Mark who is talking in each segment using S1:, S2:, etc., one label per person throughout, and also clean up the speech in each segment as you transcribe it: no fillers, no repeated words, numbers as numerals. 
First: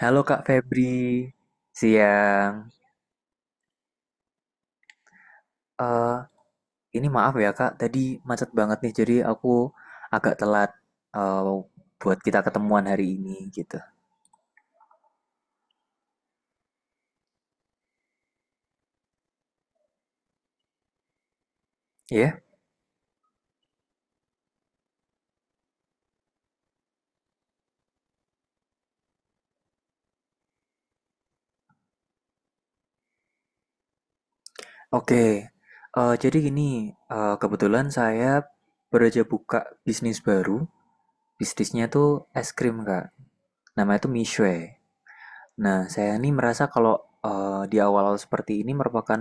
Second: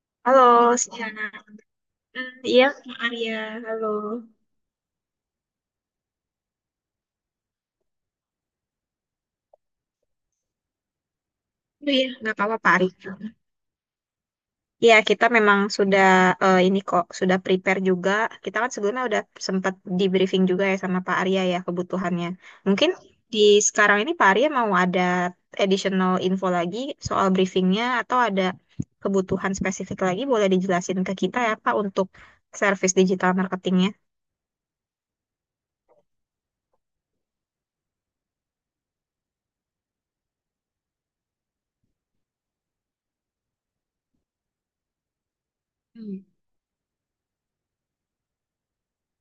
S1: Halo Kak
S2: Halo,
S1: Febri,
S2: Siana. Hmm,
S1: siang.
S2: iya, Kak Arya. Halo.
S1: Eh, ini maaf ya Kak, tadi macet banget nih, jadi aku agak telat eh,
S2: Oh, iya,
S1: buat
S2: nggak
S1: kita
S2: apa-apa, Pak
S1: ketemuan
S2: Ari.
S1: hari ini gitu.
S2: Iya, kita memang sudah ini kok, sudah prepare juga. Kita kan sebelumnya udah sempat di briefing juga ya sama Pak Arya ya kebutuhannya.
S1: Ya,
S2: Mungkin di sekarang ini Pak Arya mau ada additional info lagi soal briefingnya atau ada kebutuhan spesifik lagi boleh dijelasin ke kita ya Pak untuk service digital marketingnya.
S1: oke. Jadi gini, kebetulan saya baru aja buka bisnis baru. Bisnisnya tuh es krim Kak. Namanya tuh Mishwe. Nah, saya
S2: Hmm.
S1: ini merasa kalau di awal-awal seperti ini merupakan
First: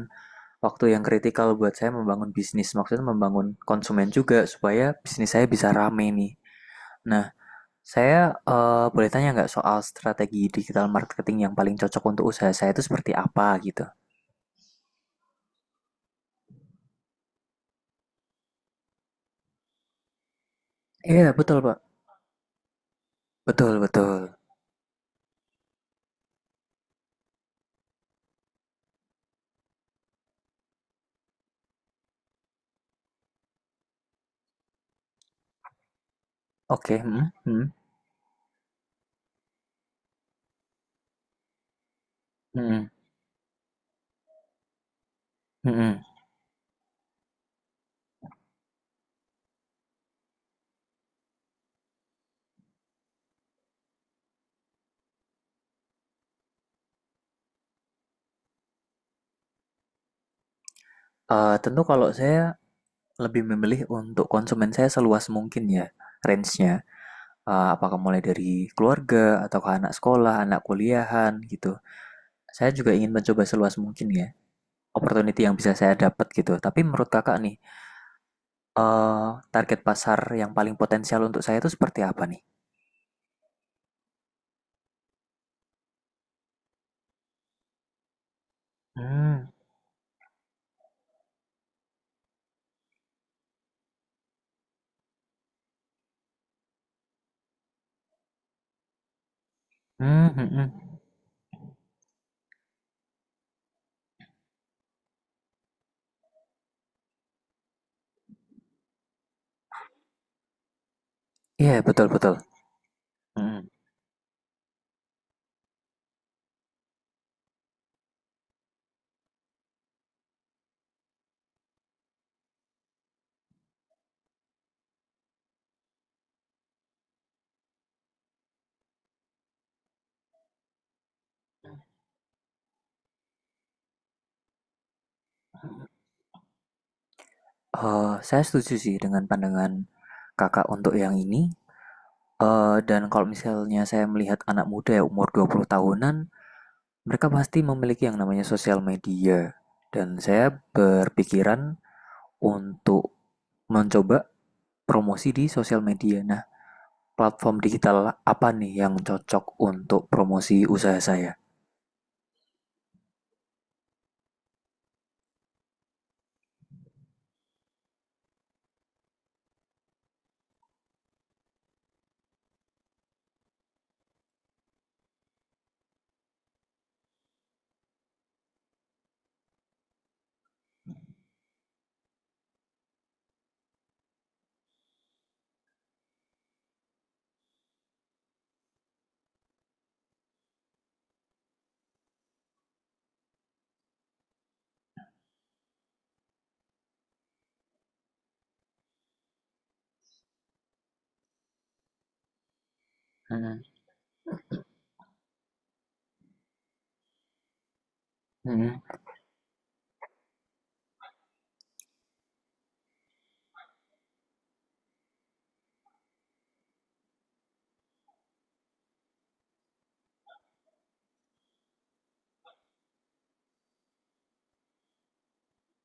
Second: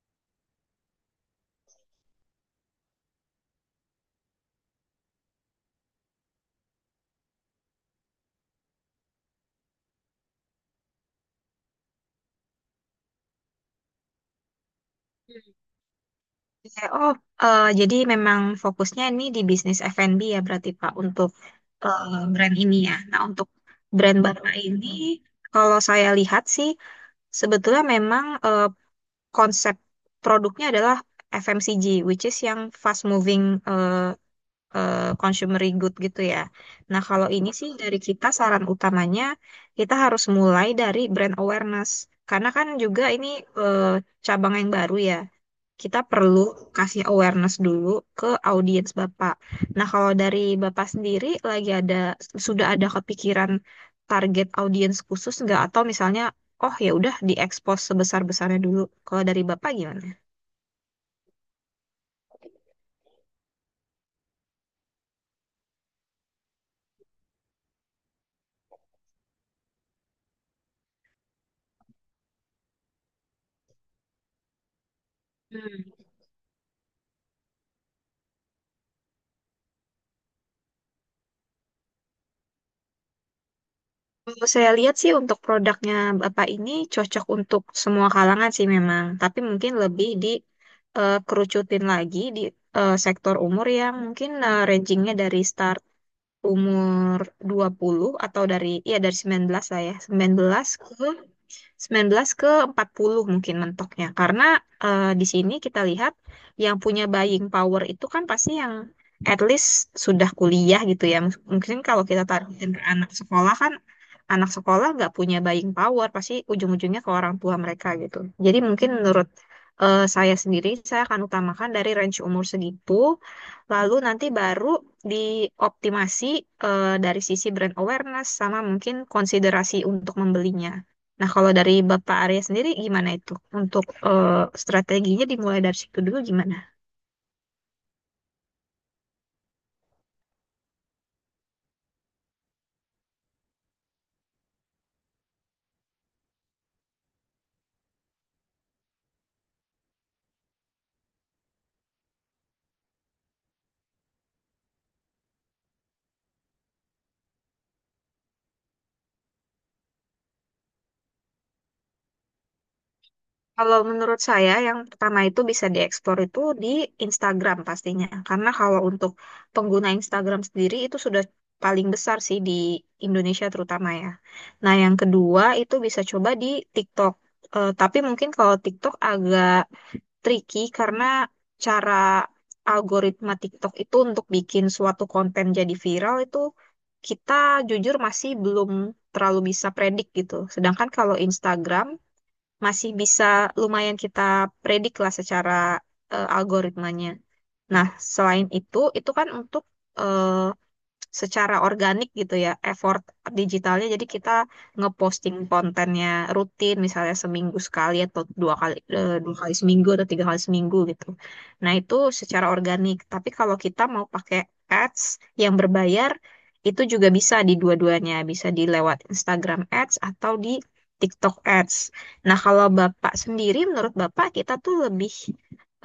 S1: waktu yang kritikal buat saya membangun bisnis, maksudnya membangun konsumen juga supaya bisnis saya bisa rame nih. Nah, saya boleh tanya nggak soal strategi digital marketing yang paling cocok untuk usaha saya itu seperti apa gitu?
S2: Iya. Oh, jadi memang fokusnya ini di bisnis F&B ya berarti Pak
S1: Iya, yeah,
S2: untuk
S1: betul, Pak.
S2: brand ini ya. Nah, untuk
S1: Betul,
S2: brand
S1: betul.
S2: Bapak ini kalau saya lihat sih sebetulnya memang konsep produknya adalah FMCG which is yang fast moving eh, consumer good gitu ya.
S1: Oke,
S2: Nah, kalau
S1: hmm,
S2: ini sih
S1: hmm,
S2: dari kita saran utamanya kita harus mulai dari brand awareness karena kan
S1: hmm,
S2: juga ini eh, cabang yang baru ya,
S1: hmm, hmm.
S2: kita perlu kasih awareness dulu ke audiens Bapak. Nah, kalau dari Bapak sendiri lagi ada sudah ada kepikiran target audiens khusus nggak atau misalnya oh ya udah diekspos sebesar-besarnya dulu. Kalau dari Bapak gimana?
S1: Tentu kalau saya lebih memilih untuk konsumen saya seluas mungkin ya range-nya. Apakah mulai dari keluarga atau ke anak sekolah, anak kuliahan gitu. Saya juga ingin mencoba seluas mungkin ya opportunity yang bisa saya
S2: Hmm.
S1: dapat gitu. Tapi menurut kakak nih, eh target pasar yang paling potensial untuk saya itu seperti apa nih?
S2: Kalau saya lihat sih untuk produknya Bapak ini cocok untuk semua kalangan sih memang, tapi
S1: Hmm,
S2: mungkin lebih di kerucutin lagi di sektor umur yang mungkin rangingnya dari start umur 20 atau dari ya dari 19 lah ya,
S1: hmm,
S2: sembilan
S1: hmm,
S2: belas
S1: hmm.
S2: ke 19 ke 40 mungkin mentoknya. Karena di sini kita lihat yang punya buying power itu kan pasti yang at least sudah kuliah gitu ya.
S1: Iya
S2: Mungkin kalau
S1: betul
S2: kita
S1: betul.
S2: taruh anak sekolah
S1: Hmm.
S2: kan anak sekolah nggak punya buying power, pasti ujung-ujungnya ke orang tua mereka gitu. Jadi mungkin menurut saya sendiri, saya akan utamakan dari range umur segitu, lalu nanti baru dioptimasi dari sisi brand awareness sama mungkin konsiderasi untuk membelinya. Nah, kalau dari Bapak Arya sendiri gimana itu? Untuk strateginya dimulai dari situ dulu gimana?
S1: Saya setuju sih dengan pandangan kakak untuk yang ini. Eh, dan kalau misalnya saya melihat anak muda ya umur 20 tahunan, mereka pasti memiliki yang namanya sosial media. Dan saya berpikiran untuk mencoba promosi di sosial media. Nah, platform digital apa nih yang cocok untuk promosi usaha saya?
S2: Kalau menurut saya yang pertama itu bisa dieksplor itu di Instagram pastinya. Karena kalau untuk pengguna Instagram sendiri itu sudah paling besar sih di Indonesia terutama ya. Nah, yang kedua itu bisa coba di TikTok. Tapi mungkin kalau TikTok agak tricky, karena cara algoritma TikTok itu untuk bikin suatu konten jadi viral itu kita jujur masih belum terlalu bisa predik gitu. Sedangkan kalau Instagram masih bisa lumayan kita predik lah secara algoritmanya. Nah, selain itu kan untuk eh, secara organik gitu ya effort
S1: Mm,
S2: digitalnya, jadi kita ngeposting kontennya rutin misalnya seminggu sekali atau dua kali
S1: mm.
S2: eh, dua kali seminggu atau tiga kali seminggu gitu. Nah itu secara organik, tapi kalau kita mau pakai ads yang berbayar itu juga bisa di dua-duanya, bisa di lewat Instagram ads atau di TikTok ads. Nah, kalau bapak sendiri menurut bapak kita tuh lebih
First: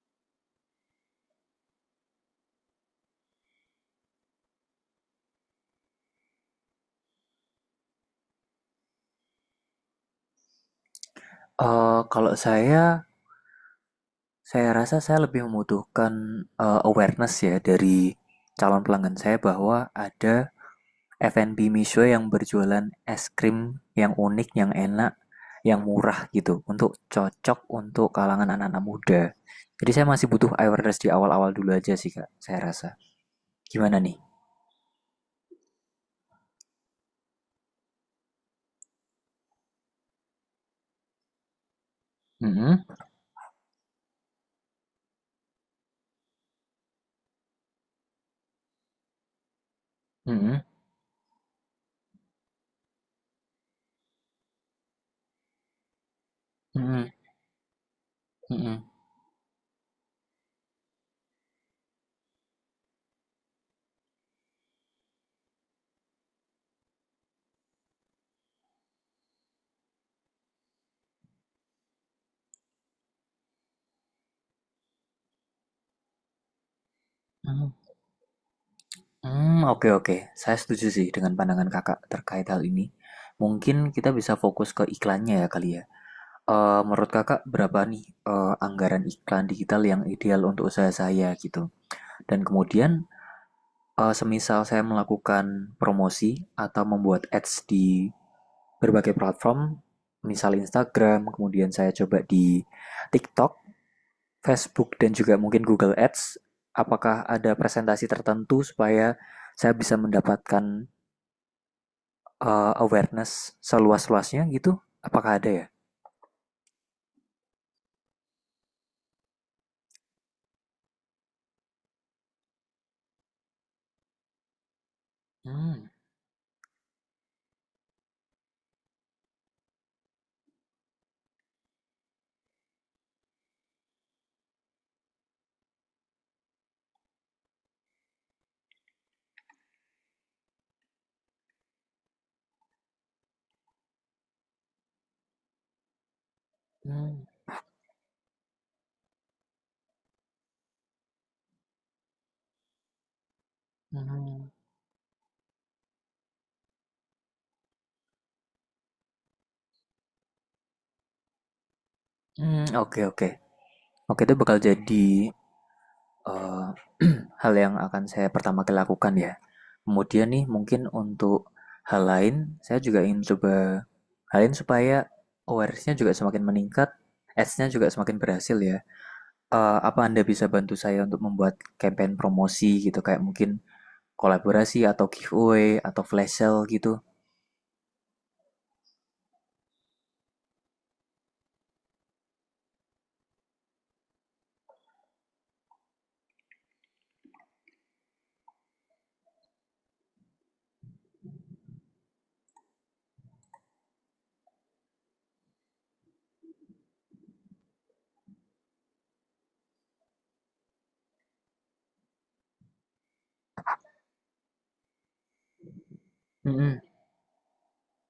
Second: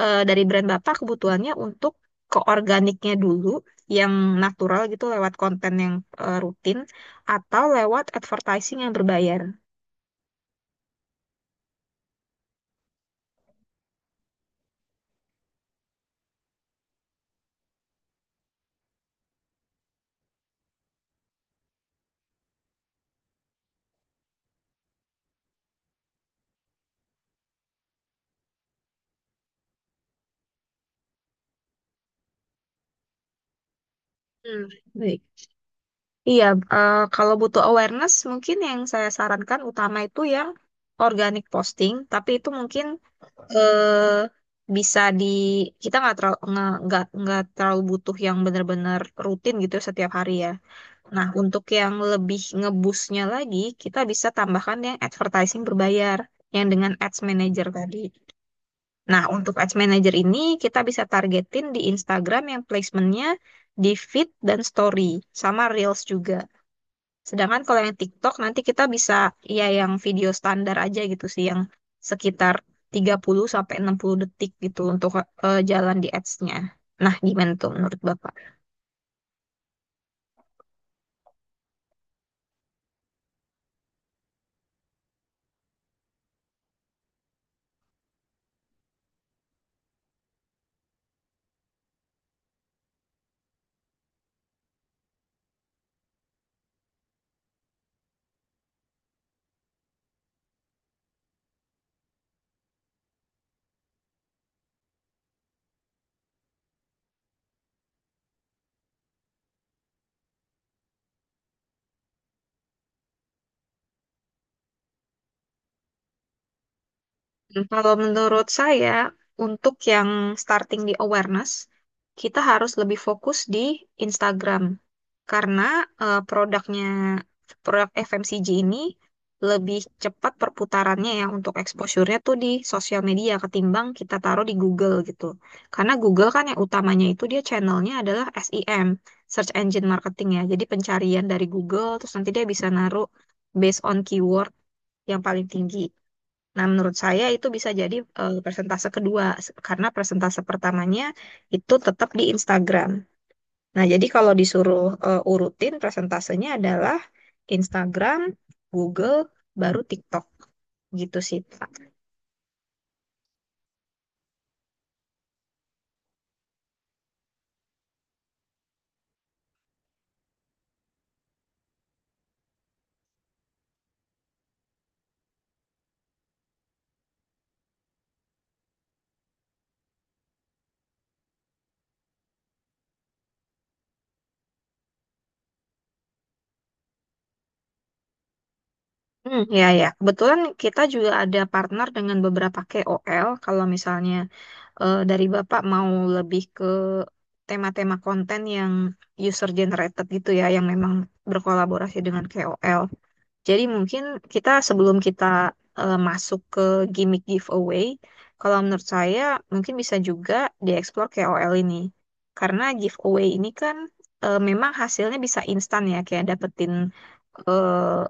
S2: dari brand bapak kebutuhannya untuk ke organiknya dulu yang natural gitu lewat konten yang rutin, atau lewat advertising yang berbayar.
S1: Kalau saya rasa saya lebih membutuhkan awareness ya dari calon pelanggan saya bahwa ada F&B Misho yang berjualan es krim yang unik, yang enak, yang murah gitu, untuk cocok untuk kalangan anak-anak muda. Jadi saya masih butuh awareness di awal-awal dulu aja sih kak, saya rasa. Gimana nih?
S2: Hmm, baik. Iya, kalau butuh awareness mungkin yang saya sarankan utama itu yang organic posting, tapi itu
S1: Mm-mm,
S2: mungkin eh, bisa kita nggak terlalu butuh yang benar-benar rutin gitu setiap hari ya.
S1: mm-mm,
S2: Nah, untuk yang lebih ngebusnya lagi, kita bisa tambahkan yang advertising berbayar, yang dengan
S1: mm-mm,
S2: ads manager tadi.
S1: mm-mm.
S2: Nah, untuk Ads Manager ini kita bisa targetin di Instagram yang placementnya di feed dan story, sama Reels juga. Sedangkan kalau yang TikTok nanti kita bisa ya yang video standar aja gitu sih, yang sekitar 30 sampai 60 detik gitu untuk jalan di ads-nya. Nah, gimana tuh menurut Bapak?
S1: Hmm, oke oke. Saya setuju sih dengan pandangan Kakak terkait hal ini. Mungkin kita bisa fokus ke iklannya ya kali ya. Menurut Kakak berapa nih, anggaran iklan digital yang ideal untuk usaha saya gitu? Dan kemudian, semisal saya melakukan promosi atau membuat ads di berbagai platform, misal Instagram, kemudian saya coba di TikTok, Facebook, dan juga mungkin Google Ads, apakah ada presentasi tertentu supaya saya bisa mendapatkan awareness seluas-luasnya gitu? Apakah ada ya?
S2: Hmm. Kalau menurut saya, untuk yang starting di awareness, kita harus lebih fokus di Instagram karena
S1: Hmm,
S2: produknya produk FMCG ini lebih cepat perputarannya ya untuk exposure-nya tuh di sosial media ketimbang kita taruh di Google gitu. Karena Google kan yang utamanya itu dia channelnya adalah SEM, Search Engine Marketing ya. Jadi pencarian dari Google, terus nanti dia bisa naruh based on keyword yang paling tinggi. Nah, menurut
S1: hmm,
S2: saya itu bisa jadi persentase kedua karena persentase pertamanya itu tetap di Instagram. Nah, jadi kalau
S1: hmm.
S2: disuruh urutin persentasenya adalah Instagram, Google, baru TikTok gitu sih.
S1: Mmm, oke oke. Oke, itu bakal jadi, eee, hal yang akan saya pertama kali lakukan ya. Kemudian nih mungkin untuk hal lain, saya juga ingin coba hal lain supaya awareness-nya juga semakin meningkat, ads-nya juga semakin berhasil ya. Eee, apa Anda bisa bantu saya untuk membuat campaign promosi gitu, kayak mungkin kolaborasi atau giveaway atau flash sale gitu?
S2: Hmm, ya, ya. Kebetulan kita juga ada partner dengan beberapa KOL. Kalau misalnya dari Bapak mau lebih ke tema-tema konten yang user generated gitu ya, yang memang berkolaborasi dengan KOL. Jadi mungkin kita sebelum kita masuk ke gimmick giveaway, kalau menurut saya mungkin bisa juga dieksplor KOL ini. Karena giveaway ini kan memang hasilnya bisa instan ya, kayak dapetin
S1: Mhm,
S2: eh,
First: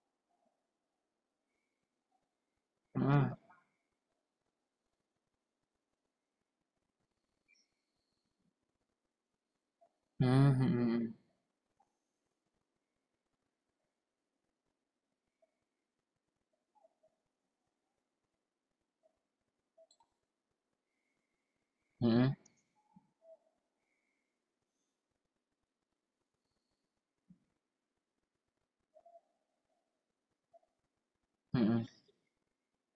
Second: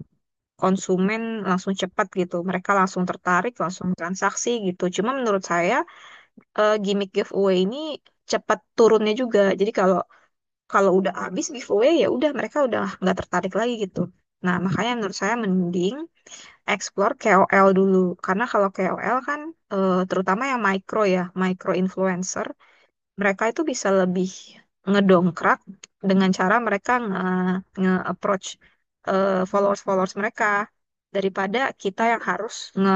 S2: konsumen langsung cepat gitu. Mereka langsung
S1: mhm,
S2: tertarik, langsung transaksi gitu. Cuma menurut saya gimmick giveaway ini cepat turunnya juga. Jadi kalau
S1: hmm,
S2: kalau
S1: hmm,
S2: udah habis giveaway ya udah mereka udah nggak tertarik lagi gitu. Nah, makanya menurut saya mending explore KOL dulu. Karena kalau KOL kan terutama yang micro ya, micro
S1: hmm, mhm,
S2: influencer, mereka itu bisa lebih ngedongkrak dengan cara mereka nge-approach followers-followers mereka daripada
S1: mhm.
S2: kita yang harus nge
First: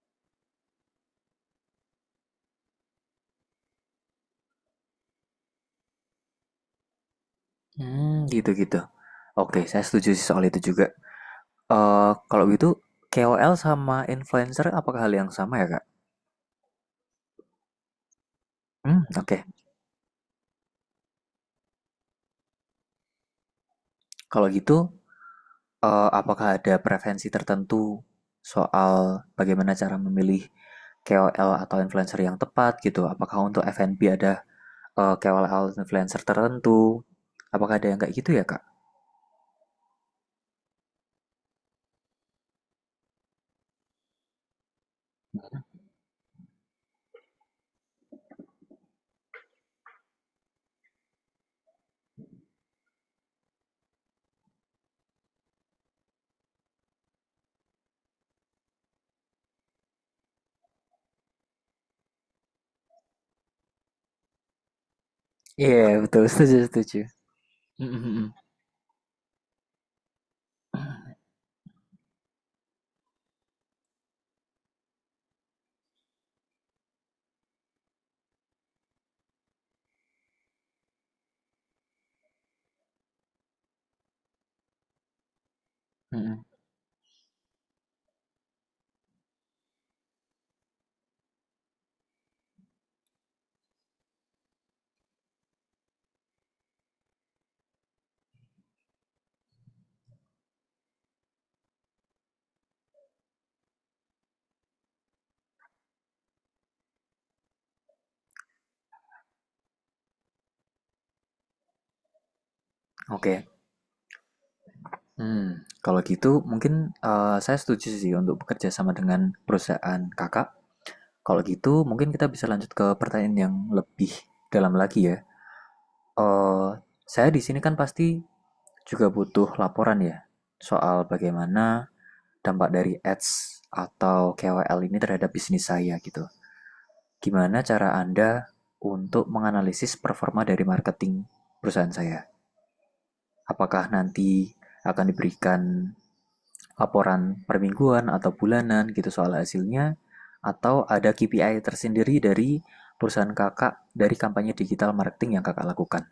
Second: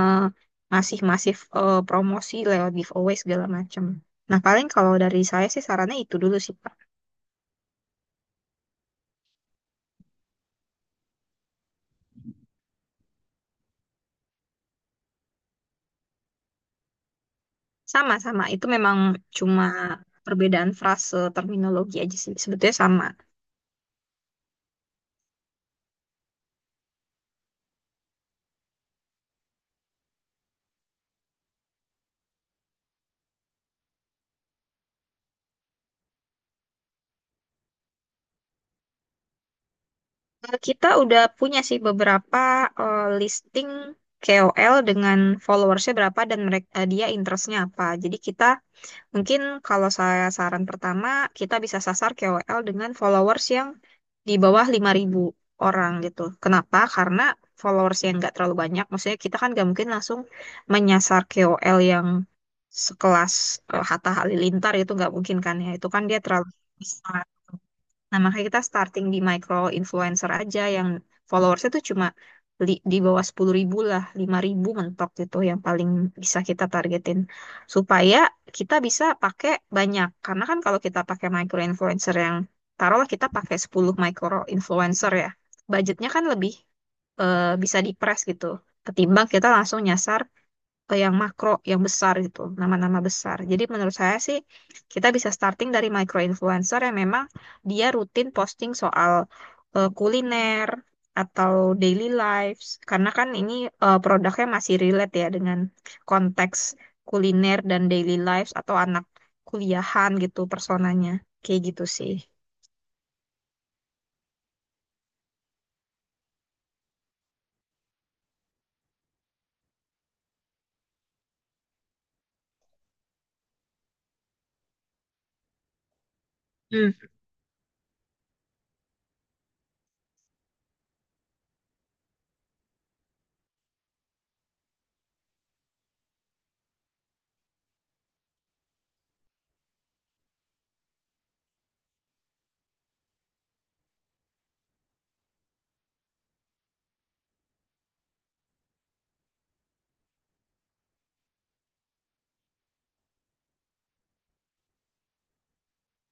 S2: ngasih masif promosi lewat giveaway segala macam. Nah, paling kalau dari saya sih sarannya itu dulu sih, Pak.
S1: Mmm, gitu gitu. Oke, saya setuju sih soal itu juga. Eee, kalau gitu KOL sama influencer apakah hal yang sama ya, Kak?
S2: Sama-sama, itu memang
S1: Mmm, oke.
S2: cuma perbedaan frase terminologi aja sih. Sebetulnya sama.
S1: Kalau gitu, apakah ada preferensi tertentu soal bagaimana cara memilih KOL atau influencer yang tepat gitu? Apakah untuk F&B ada, eee, atau influencer tertentu? Apakah ada yang kayak gitu ya, Kak?
S2: Kita udah punya sih beberapa listing KOL dengan followersnya berapa dan mereka dia interestnya apa. Jadi kita mungkin kalau saya saran pertama kita bisa sasar KOL dengan followers yang di bawah 5.000 orang gitu. Kenapa? Karena followers yang nggak terlalu banyak. Maksudnya kita kan nggak mungkin langsung menyasar KOL yang sekelas Hatta Halilintar, itu nggak mungkin kan ya. Itu
S1: Iya,
S2: kan dia
S1: betul,
S2: terlalu
S1: setuju setuju.
S2: besar.
S1: Mhm
S2: Nah,
S1: mhm.
S2: makanya kita starting di micro influencer aja yang followersnya tuh cuma di bawah 10.000 lah, 5.000 mentok gitu yang paling bisa kita targetin. Supaya kita bisa pakai banyak. Karena kan kalau kita pakai micro influencer yang, taruhlah kita pakai 10 micro influencer ya, budgetnya kan
S1: Mhm,
S2: lebih bisa dipres gitu. Ketimbang kita langsung nyasar ke yang makro, yang besar gitu, nama-nama besar. Jadi menurut saya sih kita bisa starting dari micro influencer yang memang dia rutin posting soal kuliner atau daily lives, karena kan ini produknya masih relate ya dengan konteks kuliner dan daily lives, atau anak kuliahan gitu personanya. Kayak gitu sih.
S1: oke. Hmm, kalau gitu mungkin saya setuju sih untuk bekerja sama dengan perusahaan kakak. Kalau gitu mungkin kita bisa lanjut ke pertanyaan yang lebih dalam lagi ya. Eh, saya di sini kan pasti juga butuh laporan ya soal bagaimana dampak dari ads atau KOL ini terhadap bisnis saya gitu. Gimana cara Anda untuk menganalisis performa dari marketing perusahaan saya? Apakah nanti akan diberikan laporan per mingguan atau bulanan gitu soal hasilnya atau ada KPI tersendiri dari perusahaan kakak dari kampanye digital marketing yang kakak lakukan.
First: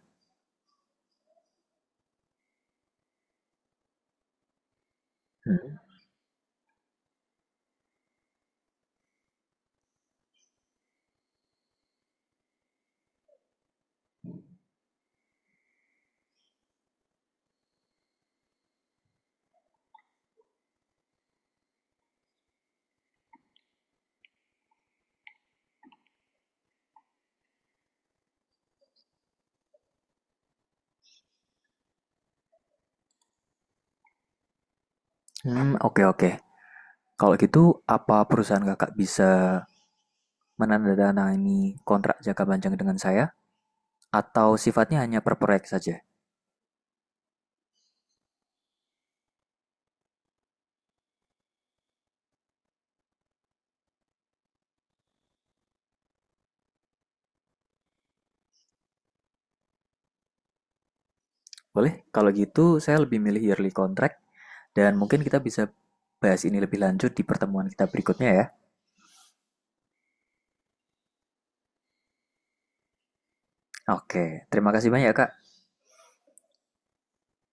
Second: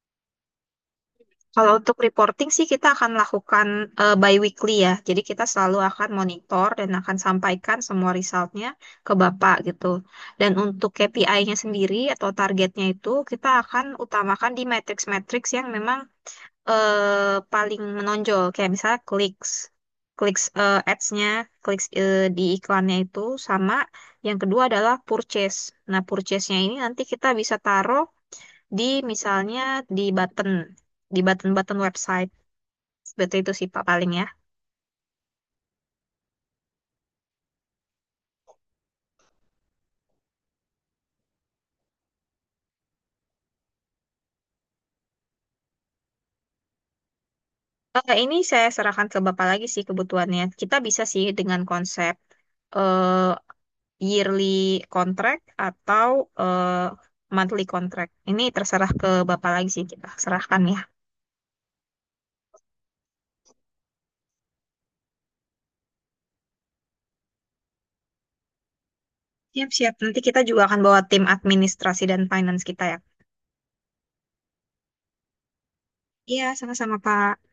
S2: Kalau untuk reporting sih kita akan lakukan bi-weekly ya. Jadi kita
S1: Hmm,
S2: selalu akan monitor dan akan sampaikan semua resultnya ke Bapak gitu. Dan untuk KPI-nya sendiri atau targetnya itu kita akan utamakan di matrix-matrix yang memang paling menonjol. Kayak misalnya clicks, clicks ads-nya, clicks di iklannya itu sama. Yang kedua adalah purchase. Nah, purchase-nya ini nanti kita bisa taruh di misalnya di button, di button-button website. Seperti itu sih Pak paling ya.
S1: hmm, oke oke. Kalau gitu, apa perusahaan kakak bisa menandatangani kontrak jangka panjang dengan saya? Atau sifatnya hanya per proyek saja?
S2: Ini saya serahkan ke Bapak lagi sih kebutuhannya. Kita bisa sih dengan konsep eh, yearly contract atau eh, monthly contract. Ini terserah ke Bapak lagi sih kita serahkan ya.
S1: Boleh? Kalau gitu, saya lebih milih yearly contract dan mungkin kita bisa bahas ini lebih lanjut di pertemuan kita berikutnya ya.
S2: Siap-siap. Nanti kita juga akan bawa tim administrasi dan finance kita ya.
S1: Oke, terima kasih banyak kak.
S2: Iya, sama-sama Pak.